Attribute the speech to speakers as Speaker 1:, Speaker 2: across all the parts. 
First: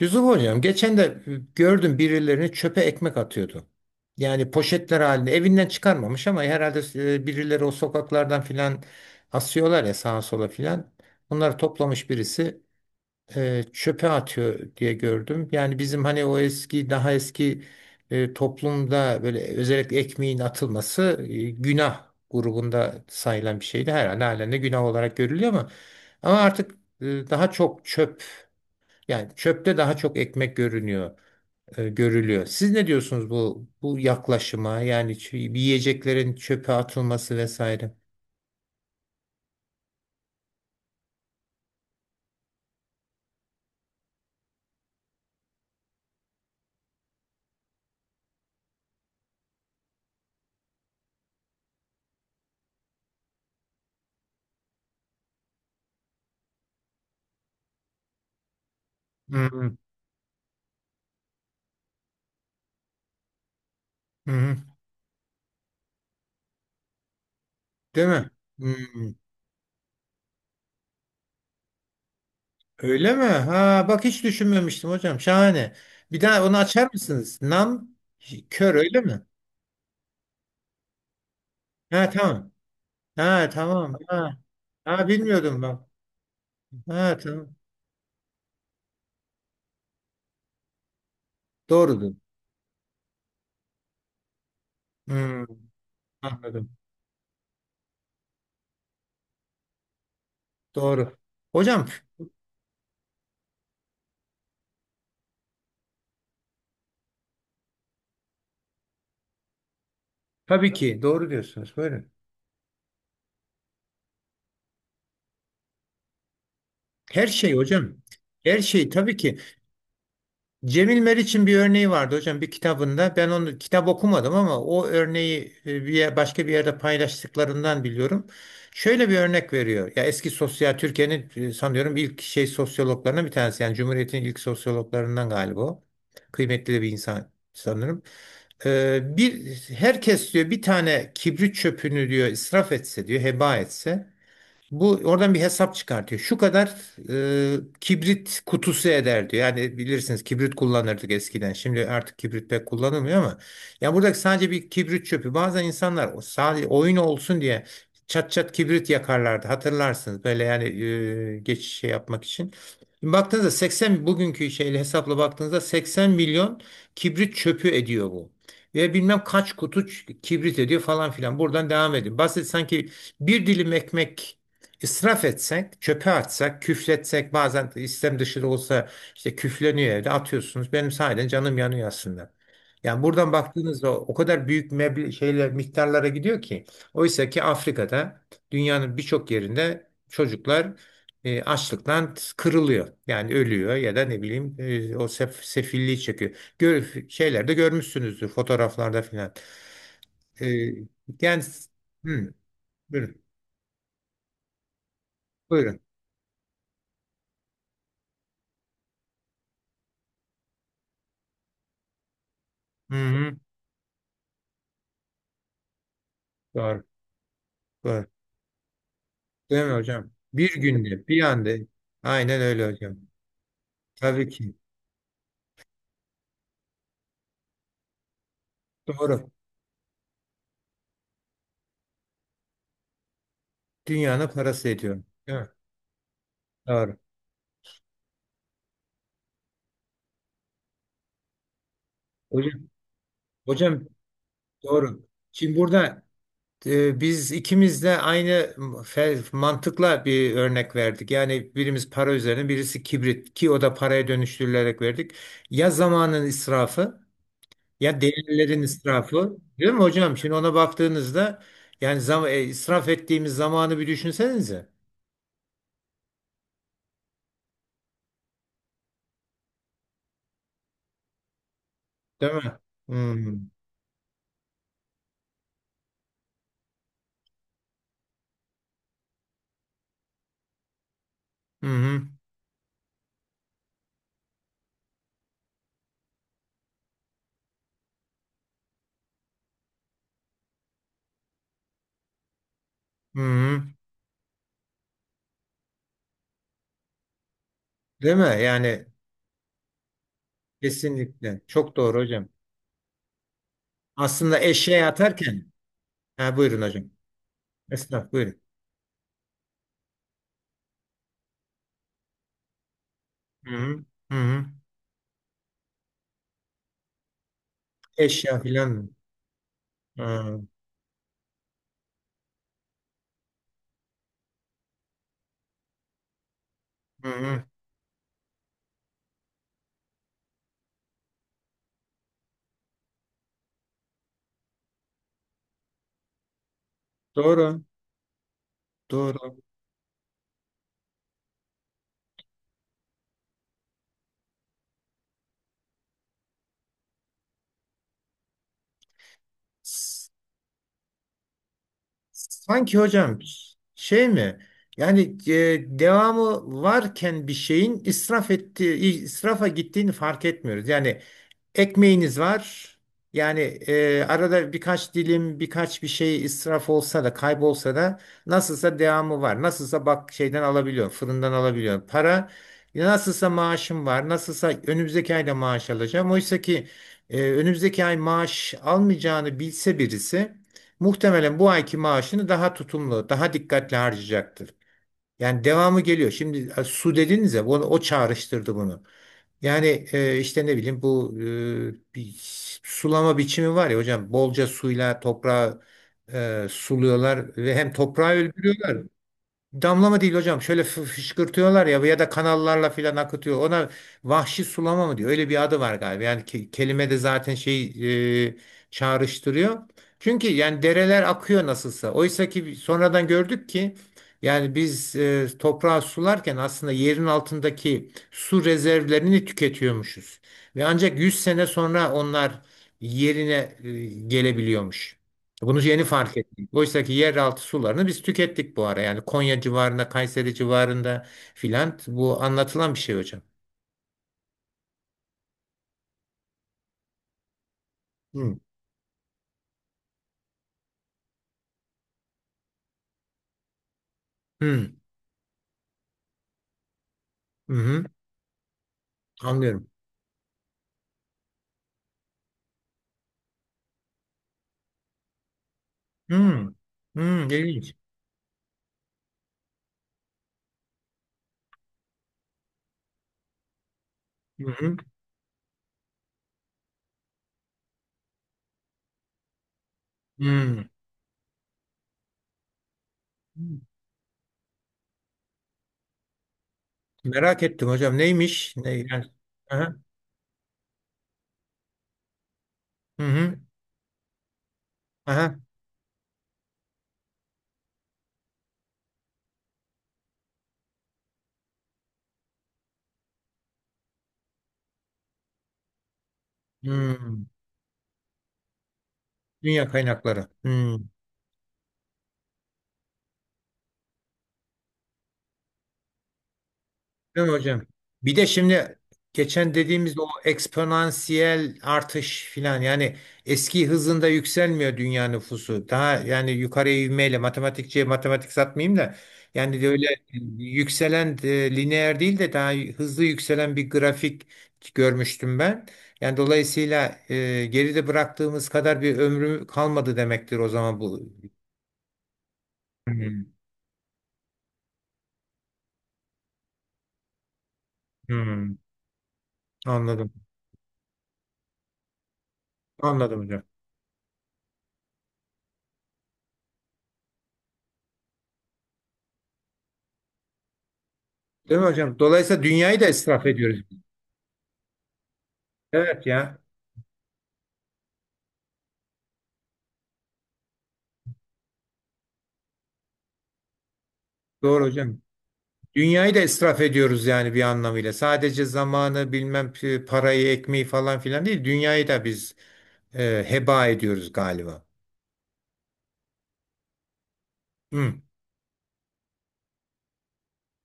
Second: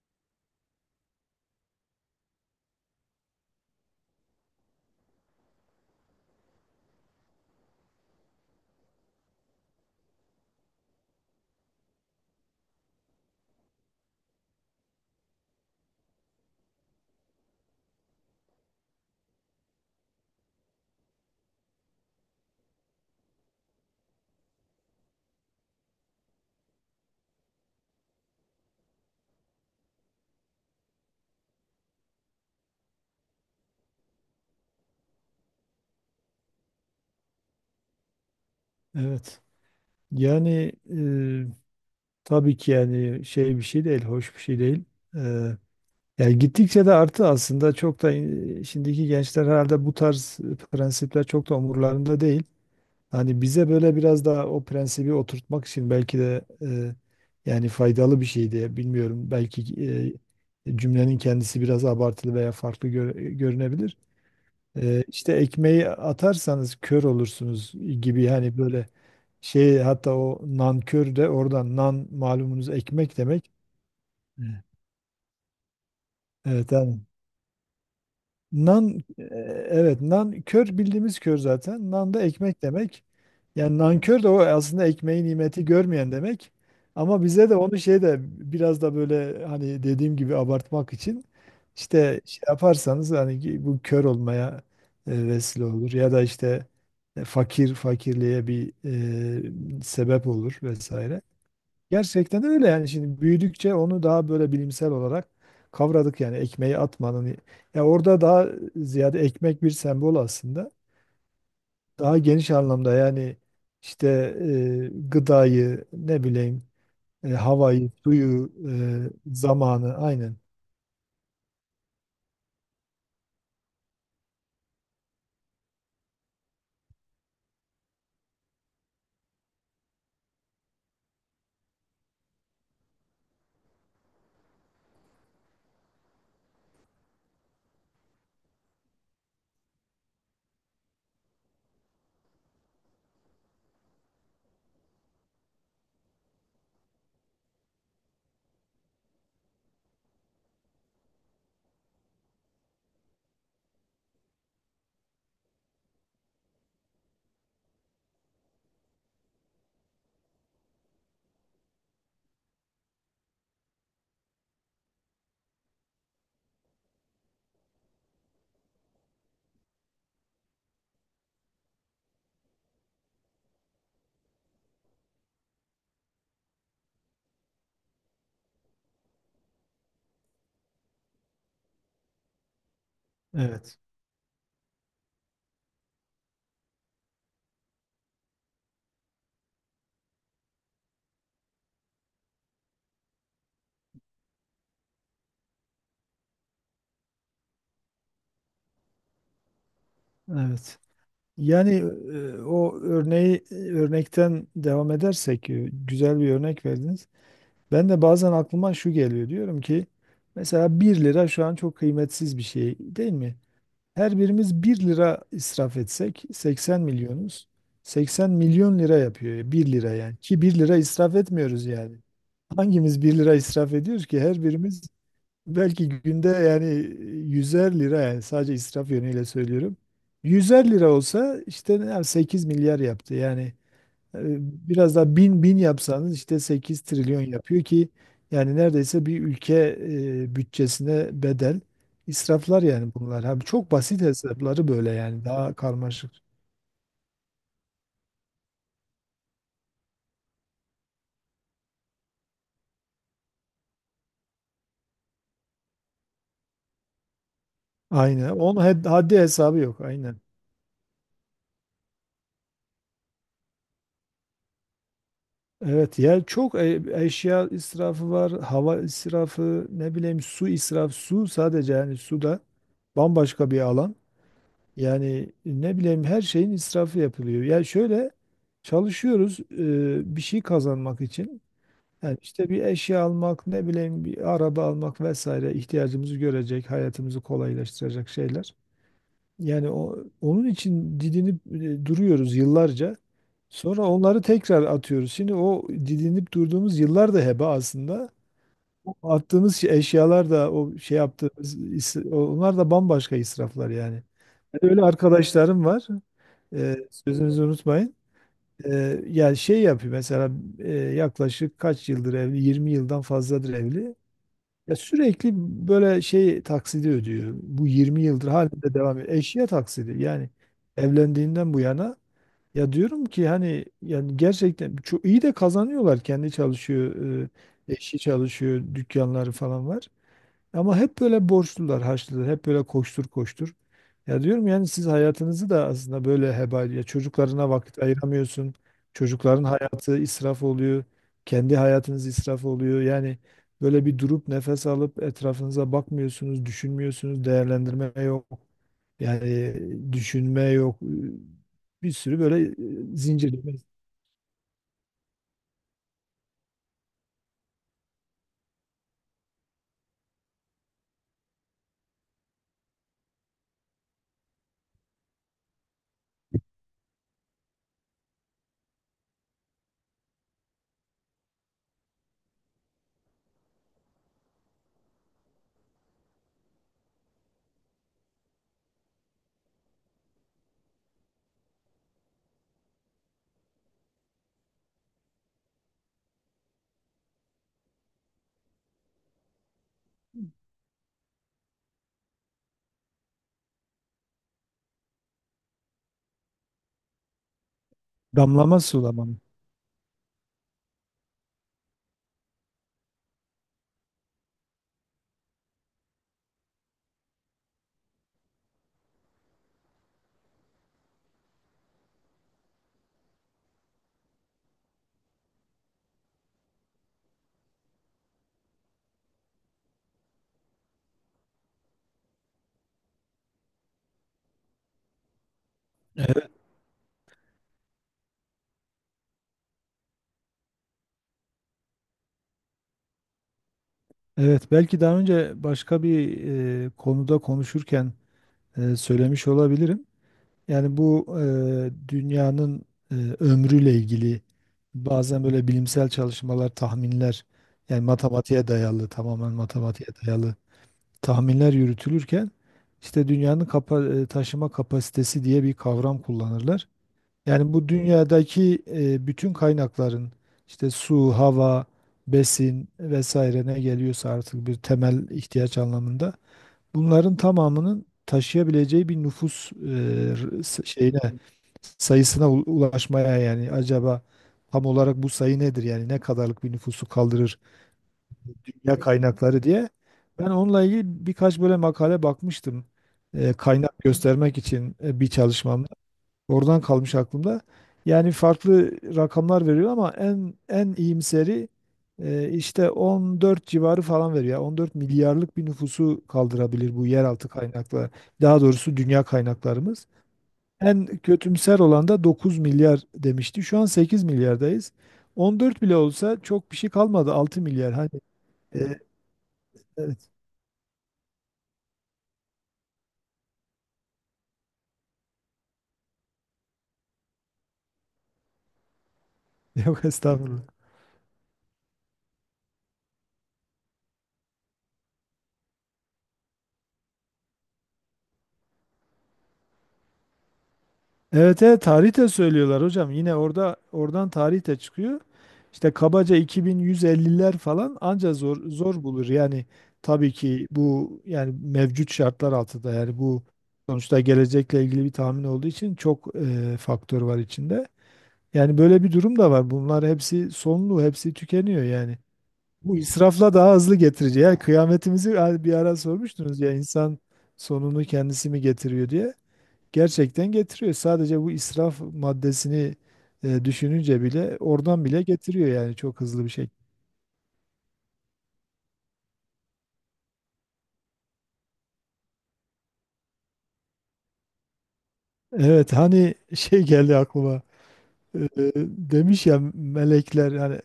Speaker 1: Yusuf hocam geçen de gördüm birilerini çöpe ekmek atıyordu. Yani poşetler halinde evinden çıkarmamış ama herhalde birileri o sokaklardan filan asıyorlar ya sağa sola filan. Bunları toplamış birisi çöpe atıyor diye gördüm. Yani bizim hani o eski daha eski toplumda böyle özellikle ekmeğin atılması günah grubunda sayılan bir şeydi. Herhalde halen de günah olarak görülüyor ama artık daha çok çöp yani çöpte daha çok ekmek görünüyor, görülüyor. Siz ne diyorsunuz bu yaklaşıma? Yani yiyeceklerin çöpe atılması vesaire.
Speaker 2: Evet. Yani tabii ki yani şey bir şey değil, hoş bir şey değil. E, yani gittikçe de arttı aslında çok da şimdiki gençler herhalde bu tarz prensipler çok da umurlarında değil. Hani bize böyle biraz daha o prensibi oturtmak için belki de yani faydalı bir şey diye bilmiyorum.
Speaker 1: Hı
Speaker 2: Belki
Speaker 1: hı.
Speaker 2: cümlenin kendisi biraz abartılı veya farklı görünebilir.
Speaker 1: Hı hı.
Speaker 2: E, işte ekmeği atarsanız kör olursunuz
Speaker 1: Değil
Speaker 2: gibi
Speaker 1: mi?
Speaker 2: hani
Speaker 1: Hı.
Speaker 2: böyle şey hatta o nankör de oradan nan malumunuz
Speaker 1: Öyle
Speaker 2: ekmek
Speaker 1: mi?
Speaker 2: demek.
Speaker 1: Ha bak hiç
Speaker 2: Evet.
Speaker 1: düşünmemiştim hocam. Şahane. Bir daha onu
Speaker 2: Evet,
Speaker 1: açar
Speaker 2: yani
Speaker 1: mısınız? Nam kör öyle
Speaker 2: nan
Speaker 1: mi?
Speaker 2: e, evet, nan kör bildiğimiz kör zaten.
Speaker 1: Ha
Speaker 2: Nan da
Speaker 1: tamam.
Speaker 2: ekmek demek.
Speaker 1: Ha
Speaker 2: Yani
Speaker 1: tamam.
Speaker 2: nankör de
Speaker 1: Ha.
Speaker 2: o aslında
Speaker 1: Ha
Speaker 2: ekmeğin
Speaker 1: bilmiyordum
Speaker 2: nimeti
Speaker 1: ben.
Speaker 2: görmeyen demek.
Speaker 1: Ha
Speaker 2: Ama bize
Speaker 1: tamam.
Speaker 2: de onu şey de biraz da böyle hani dediğim gibi abartmak için
Speaker 1: Doğrudur.
Speaker 2: işte şey yaparsanız hani ki bu kör olmaya
Speaker 1: Hı,
Speaker 2: vesile olur ya da işte
Speaker 1: anladım.
Speaker 2: fakirliğe bir sebep olur
Speaker 1: Doğru.
Speaker 2: vesaire.
Speaker 1: Hocam
Speaker 2: Gerçekten öyle yani şimdi büyüdükçe onu daha böyle bilimsel olarak kavradık yani ekmeği atmanın. Ya orada daha ziyade ekmek bir sembol aslında.
Speaker 1: tabii ki doğru diyorsunuz. Buyurun.
Speaker 2: Daha geniş anlamda yani işte gıdayı ne bileyim
Speaker 1: Her şey
Speaker 2: havayı,
Speaker 1: hocam.
Speaker 2: suyu,
Speaker 1: Her şey tabii ki.
Speaker 2: zamanı aynen.
Speaker 1: Cemil Meriç'in bir örneği vardı hocam bir kitabında. Ben onu kitap okumadım ama o örneği bir başka bir yerde paylaştıklarından biliyorum. Şöyle bir örnek veriyor. Ya eski sosyal Türkiye'nin sanıyorum ilk şey sosyologlarından bir tanesi. Yani Cumhuriyet'in ilk sosyologlarından galiba o. Kıymetli bir insan sanırım. Bir herkes diyor bir tane kibrit çöpünü diyor israf etse diyor heba etse bu oradan bir hesap çıkartıyor. Şu kadar kibrit kutusu eder diyor. Yani bilirsiniz kibrit kullanırdık eskiden. Şimdi artık kibrit pek kullanılmıyor ama ya buradaki sadece bir kibrit çöpü. Bazen insanlar o sadece oyun olsun diye çat çat kibrit yakarlardı. Hatırlarsınız böyle yani geçiş şey yapmak için. Şimdi baktığınızda 80 bugünkü şeyle hesapla baktığınızda 80 milyon kibrit çöpü ediyor bu. Ve bilmem kaç kutu kibrit ediyor falan filan. Buradan devam edin. Basit sanki bir dilim ekmek İsraf etsek, çöpe atsak, küfletsek bazen istem dışı da olsa işte küfleniyor evde atıyorsunuz. Benim sahiden canım yanıyor aslında. Yani buradan
Speaker 2: Evet.
Speaker 1: baktığınızda o kadar büyük meble şeyler miktarlara gidiyor ki. Oysa ki Afrika'da dünyanın birçok yerinde çocuklar açlıktan kırılıyor. Yani ölüyor ya da ne bileyim o sefilliği çekiyor. Gör, şeylerde görmüşsünüzdür fotoğraflarda filan. E,
Speaker 2: Evet.
Speaker 1: Yani,
Speaker 2: Yani
Speaker 1: hmm, buyurun.
Speaker 2: örnekten devam edersek
Speaker 1: Buyurun.
Speaker 2: güzel bir örnek verdiniz. Ben de bazen aklıma şu geliyor diyorum ki mesela bir lira şu an çok kıymetsiz bir şey
Speaker 1: Hı
Speaker 2: değil mi?
Speaker 1: hı,
Speaker 2: Her birimiz bir lira israf etsek 80
Speaker 1: doğru.
Speaker 2: milyonuz.
Speaker 1: Doğru.
Speaker 2: 80 milyon lira yapıyor
Speaker 1: Değil
Speaker 2: bir
Speaker 1: mi
Speaker 2: lira
Speaker 1: hocam?
Speaker 2: yani ki
Speaker 1: Bir
Speaker 2: bir lira
Speaker 1: günde,
Speaker 2: israf
Speaker 1: bir anda.
Speaker 2: etmiyoruz yani.
Speaker 1: Aynen öyle hocam.
Speaker 2: Hangimiz bir lira israf ediyoruz ki
Speaker 1: Tabii
Speaker 2: her
Speaker 1: ki.
Speaker 2: birimiz belki günde yani 100'er lira yani sadece israf yönüyle
Speaker 1: Doğru.
Speaker 2: söylüyorum. 100'er lira olsa işte 8 milyar yaptı yani. e,
Speaker 1: Dünyanın parası
Speaker 2: Biraz
Speaker 1: ediyor.
Speaker 2: daha
Speaker 1: Değil
Speaker 2: bin
Speaker 1: mi?
Speaker 2: bin yapsanız işte sekiz
Speaker 1: Doğru.
Speaker 2: trilyon yapıyor ki yani neredeyse bir ülke bütçesine bedel
Speaker 1: Hocam,
Speaker 2: israflar yani bunlar. Abi çok
Speaker 1: hocam
Speaker 2: basit hesapları böyle
Speaker 1: doğru.
Speaker 2: yani daha
Speaker 1: Şimdi burada
Speaker 2: karmaşık.
Speaker 1: biz ikimiz de aynı mantıkla bir örnek verdik. Yani birimiz para üzerine, birisi kibrit ki o da paraya dönüştürülerek verdik. Ya zamanın israfı ya
Speaker 2: Aynen. Onun
Speaker 1: değerlerin
Speaker 2: haddi
Speaker 1: israfı.
Speaker 2: hesabı
Speaker 1: Değil mi
Speaker 2: yok.
Speaker 1: hocam?
Speaker 2: Aynen.
Speaker 1: Şimdi ona baktığınızda yani israf ettiğimiz zamanı bir düşünsenize.
Speaker 2: Evet ya çok eşya israfı var, hava israfı, ne bileyim su israfı, su sadece yani su
Speaker 1: Değil
Speaker 2: da
Speaker 1: mi? Hmm.
Speaker 2: bambaşka bir alan. Yani ne bileyim her şeyin israfı yapılıyor. Yani şöyle çalışıyoruz bir şey kazanmak için.
Speaker 1: Hı hı.
Speaker 2: Yani işte bir eşya almak, ne bileyim bir araba almak vesaire ihtiyacımızı görecek, hayatımızı kolaylaştıracak şeyler. Yani onun için didinip duruyoruz yıllarca.
Speaker 1: Hı hı.
Speaker 2: Sonra onları tekrar atıyoruz. Şimdi o didinip durduğumuz yıllar da heba aslında.
Speaker 1: Değil mi? Yani
Speaker 2: O attığımız eşyalar da o şey
Speaker 1: kesinlikle.
Speaker 2: yaptığımız
Speaker 1: Çok doğru hocam.
Speaker 2: onlar da bambaşka israflar yani.
Speaker 1: Aslında
Speaker 2: Öyle
Speaker 1: eşeğe atarken
Speaker 2: arkadaşlarım var.
Speaker 1: ha, buyurun
Speaker 2: Ee,
Speaker 1: hocam.
Speaker 2: sözünüzü unutmayın.
Speaker 1: Esnaf buyurun.
Speaker 2: Yani şey yapıyor mesela yaklaşık kaç yıldır evli? 20 yıldan fazladır
Speaker 1: Hı hı.
Speaker 2: evli.
Speaker 1: Hı hı.
Speaker 2: Ya sürekli böyle şey taksidi ödüyor. Bu 20 yıldır
Speaker 1: Eşya filan
Speaker 2: halinde
Speaker 1: mı?
Speaker 2: devam ediyor. Eşya taksidi yani
Speaker 1: Ha.
Speaker 2: evlendiğinden bu yana. Ya diyorum ki hani yani gerçekten çok iyi de kazanıyorlar. Kendi çalışıyor,
Speaker 1: Hı
Speaker 2: e,
Speaker 1: hı.
Speaker 2: eşi çalışıyor, dükkanları falan var. Ama hep böyle borçlular, harçlılar, hep böyle koştur koştur. Ya diyorum yani siz hayatınızı da aslında böyle heba, ya çocuklarına
Speaker 1: Doğru.
Speaker 2: vakit ayıramıyorsun.
Speaker 1: Doğru.
Speaker 2: Çocukların hayatı israf oluyor. Kendi hayatınız israf oluyor. Yani böyle bir durup nefes alıp etrafınıza bakmıyorsunuz, düşünmüyorsunuz, değerlendirme yok. Yani
Speaker 1: S-
Speaker 2: düşünme yok. Bir sürü böyle
Speaker 1: Sanki hocam
Speaker 2: zincirleme.
Speaker 1: şey mi? Yani devamı varken bir şeyin israf ettiği, israfa gittiğini fark etmiyoruz. Yani ekmeğiniz var. Yani arada birkaç dilim, birkaç bir şey israf olsa da, kaybolsa da nasılsa devamı var. Nasılsa bak şeyden alabiliyorum, fırından alabiliyorum. Para ya nasılsa maaşım var. Nasılsa önümüzdeki ayda maaş alacağım. Oysa ki önümüzdeki ay maaş almayacağını bilse birisi muhtemelen bu ayki maaşını daha tutumlu, daha dikkatli harcayacaktır. Yani devamı geliyor. Şimdi su dediniz ya, o, o çağrıştırdı bunu. Yani işte ne bileyim bu bir sulama biçimi var ya hocam bolca suyla toprağı suluyorlar ve hem toprağı
Speaker 2: Damlama
Speaker 1: öldürüyorlar.
Speaker 2: sulama.
Speaker 1: Damlama değil hocam. Şöyle fışkırtıyorlar ya ya da kanallarla filan akıtıyor. Ona vahşi sulama mı diyor? Öyle bir adı var galiba. Yani kelime de zaten şey e, çağrıştırıyor. Çünkü yani dereler akıyor nasılsa. Oysa ki sonradan gördük ki yani biz toprağı sularken aslında yerin altındaki su rezervlerini tüketiyormuşuz. Ve ancak 100 sene sonra onlar yerine gelebiliyormuş. Bunu yeni fark Oysa ki yeraltı sularını biz tükettik bu ara. Yani Konya civarında, Kayseri civarında filan bu anlatılan bir şey hocam.
Speaker 2: Evet, belki daha önce başka bir konuda konuşurken
Speaker 1: Hı.
Speaker 2: söylemiş olabilirim. Yani bu dünyanın ömrüyle ilgili
Speaker 1: Hı.
Speaker 2: bazen böyle bilimsel çalışmalar, tahminler,
Speaker 1: Hı
Speaker 2: yani
Speaker 1: hı.
Speaker 2: matematiğe dayalı, tamamen
Speaker 1: Anlıyorum.
Speaker 2: matematiğe dayalı tahminler yürütülürken işte dünyanın taşıma kapasitesi diye bir kavram
Speaker 1: Hı.
Speaker 2: kullanırlar.
Speaker 1: Hı.
Speaker 2: Yani bu
Speaker 1: İlginç.
Speaker 2: dünyadaki bütün kaynakların işte su, hava, besin vesaire ne geliyorsa
Speaker 1: Hı
Speaker 2: artık bir
Speaker 1: hı.
Speaker 2: temel ihtiyaç anlamında bunların tamamının taşıyabileceği bir nüfus e, r- s-
Speaker 1: Hı.
Speaker 2: şeyine sayısına ulaşmaya yani acaba tam olarak bu sayı nedir yani ne kadarlık bir nüfusu kaldırır
Speaker 1: Merak ettim hocam. Neymiş? Ne,
Speaker 2: ya
Speaker 1: yani?
Speaker 2: kaynakları diye.
Speaker 1: Aha.
Speaker 2: Ben onunla ilgili birkaç böyle makale bakmıştım.
Speaker 1: Hı
Speaker 2: E,
Speaker 1: hı.
Speaker 2: kaynak göstermek için bir
Speaker 1: Aha.
Speaker 2: çalışmamda. Oradan kalmış aklımda. Yani farklı rakamlar veriyor ama en iyimseri işte 14 civarı falan veriyor. 14 milyarlık bir nüfusu kaldırabilir bu
Speaker 1: Hı.
Speaker 2: yeraltı kaynakları. Daha doğrusu dünya
Speaker 1: Dünya
Speaker 2: kaynaklarımız.
Speaker 1: kaynakları. Hı.
Speaker 2: En kötümser olan da 9 milyar demişti. Şu an 8 milyardayız. 14 bile olsa çok bir şey kalmadı.
Speaker 1: Değil mi
Speaker 2: 6
Speaker 1: hocam?
Speaker 2: milyar. Hani
Speaker 1: Bir de şimdi
Speaker 2: e,
Speaker 1: geçen
Speaker 2: evet.
Speaker 1: dediğimiz o eksponansiyel artış filan yani eski hızında yükselmiyor dünya nüfusu. Daha yani yukarıya ivmeyle matematikçiye matematik satmayayım da yani de
Speaker 2: Yok
Speaker 1: öyle
Speaker 2: estağfurullah.
Speaker 1: yükselen lineer değil de daha hızlı yükselen bir grafik görmüştüm ben. Yani dolayısıyla geride bıraktığımız kadar bir ömrü kalmadı demektir o zaman bu.
Speaker 2: Evet, evet, tarih de söylüyorlar hocam. Yine
Speaker 1: Hmm,
Speaker 2: oradan tarih de çıkıyor. İşte kabaca 2150'ler falan anca zor
Speaker 1: hmm,
Speaker 2: zor bulur. Yani tabii
Speaker 1: Anladım.
Speaker 2: ki bu yani mevcut şartlar altında yani
Speaker 1: Anladım
Speaker 2: bu
Speaker 1: hocam.
Speaker 2: sonuçta gelecekle ilgili bir tahmin olduğu için çok faktör var içinde. Yani böyle bir durum da var. Bunlar hepsi sonlu, hepsi
Speaker 1: Değil
Speaker 2: tükeniyor
Speaker 1: mi hocam?
Speaker 2: yani.
Speaker 1: Dolayısıyla
Speaker 2: Bu
Speaker 1: dünyayı da israf
Speaker 2: israfla daha
Speaker 1: ediyoruz.
Speaker 2: hızlı getirici. Yani kıyametimizi yani bir ara
Speaker 1: Evet ya.
Speaker 2: sormuştunuz ya insan sonunu kendisi mi getiriyor diye. Gerçekten getiriyor. Sadece bu israf maddesini düşününce bile
Speaker 1: Doğru
Speaker 2: oradan
Speaker 1: hocam.
Speaker 2: bile getiriyor yani çok
Speaker 1: Dünyayı da
Speaker 2: hızlı bir
Speaker 1: israf
Speaker 2: şekilde.
Speaker 1: ediyoruz yani bir anlamıyla. Sadece zamanı bilmem parayı ekmeği falan filan değil. Dünyayı da biz heba ediyoruz galiba.
Speaker 2: Evet, hani şey geldi aklıma.
Speaker 1: Hı,
Speaker 2: Demiş ya melekler, yani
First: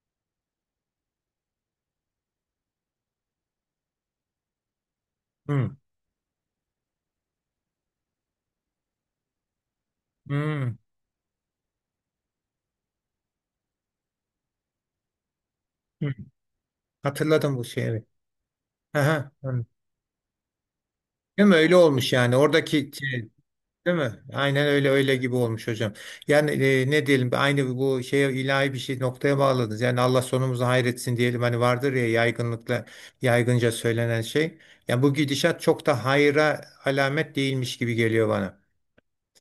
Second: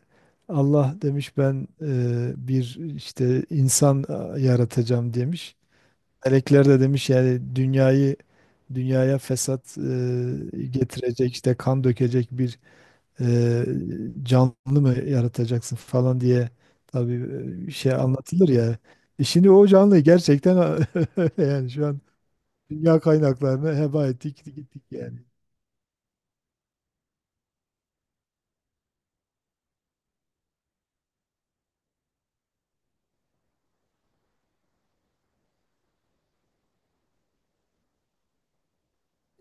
Speaker 2: Allah demiş ben bir işte insan yaratacağım demiş.
Speaker 1: hı,
Speaker 2: Melekler de demiş yani dünyaya fesat
Speaker 1: hı,
Speaker 2: getirecek, işte kan dökecek bir e, canlı mı yaratacaksın
Speaker 1: hı.
Speaker 2: falan diye tabii
Speaker 1: Hatırladım bu şeyi.
Speaker 2: şey
Speaker 1: Evet.
Speaker 2: anlatılır ya. E
Speaker 1: Aha,
Speaker 2: şimdi
Speaker 1: hı.
Speaker 2: o canlıyı gerçekten
Speaker 1: Değil mi?
Speaker 2: yani
Speaker 1: Öyle
Speaker 2: şu an
Speaker 1: olmuş yani. Oradaki
Speaker 2: dünya
Speaker 1: şey.
Speaker 2: kaynaklarını
Speaker 1: Değil
Speaker 2: heba
Speaker 1: mi?
Speaker 2: ettik
Speaker 1: Aynen
Speaker 2: gittik
Speaker 1: öyle öyle
Speaker 2: yani.
Speaker 1: gibi olmuş hocam. Yani ne diyelim aynı bu şeye ilahi bir şey noktaya bağladınız. Yani Allah sonumuzu hayretsin diyelim hani vardır ya yaygınlıkla yaygınca söylenen şey. Yani bu gidişat çok da hayra alamet değilmiş gibi geliyor bana.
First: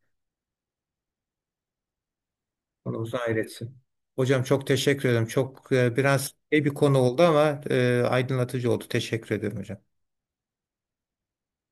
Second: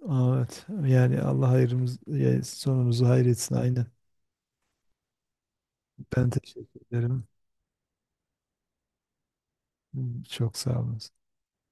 Speaker 2: Aa, evet. Yani Allah hayrımız, ya sonumuzu
Speaker 1: Sonumuzu
Speaker 2: hayretsin
Speaker 1: hayretsin.
Speaker 2: aynen.
Speaker 1: Hocam çok teşekkür ederim. Çok
Speaker 2: Ben
Speaker 1: biraz şey bir
Speaker 2: teşekkür
Speaker 1: konu oldu
Speaker 2: ederim.
Speaker 1: ama aydınlatıcı oldu. Teşekkür ederim hocam.
Speaker 2: Çok sağ olun.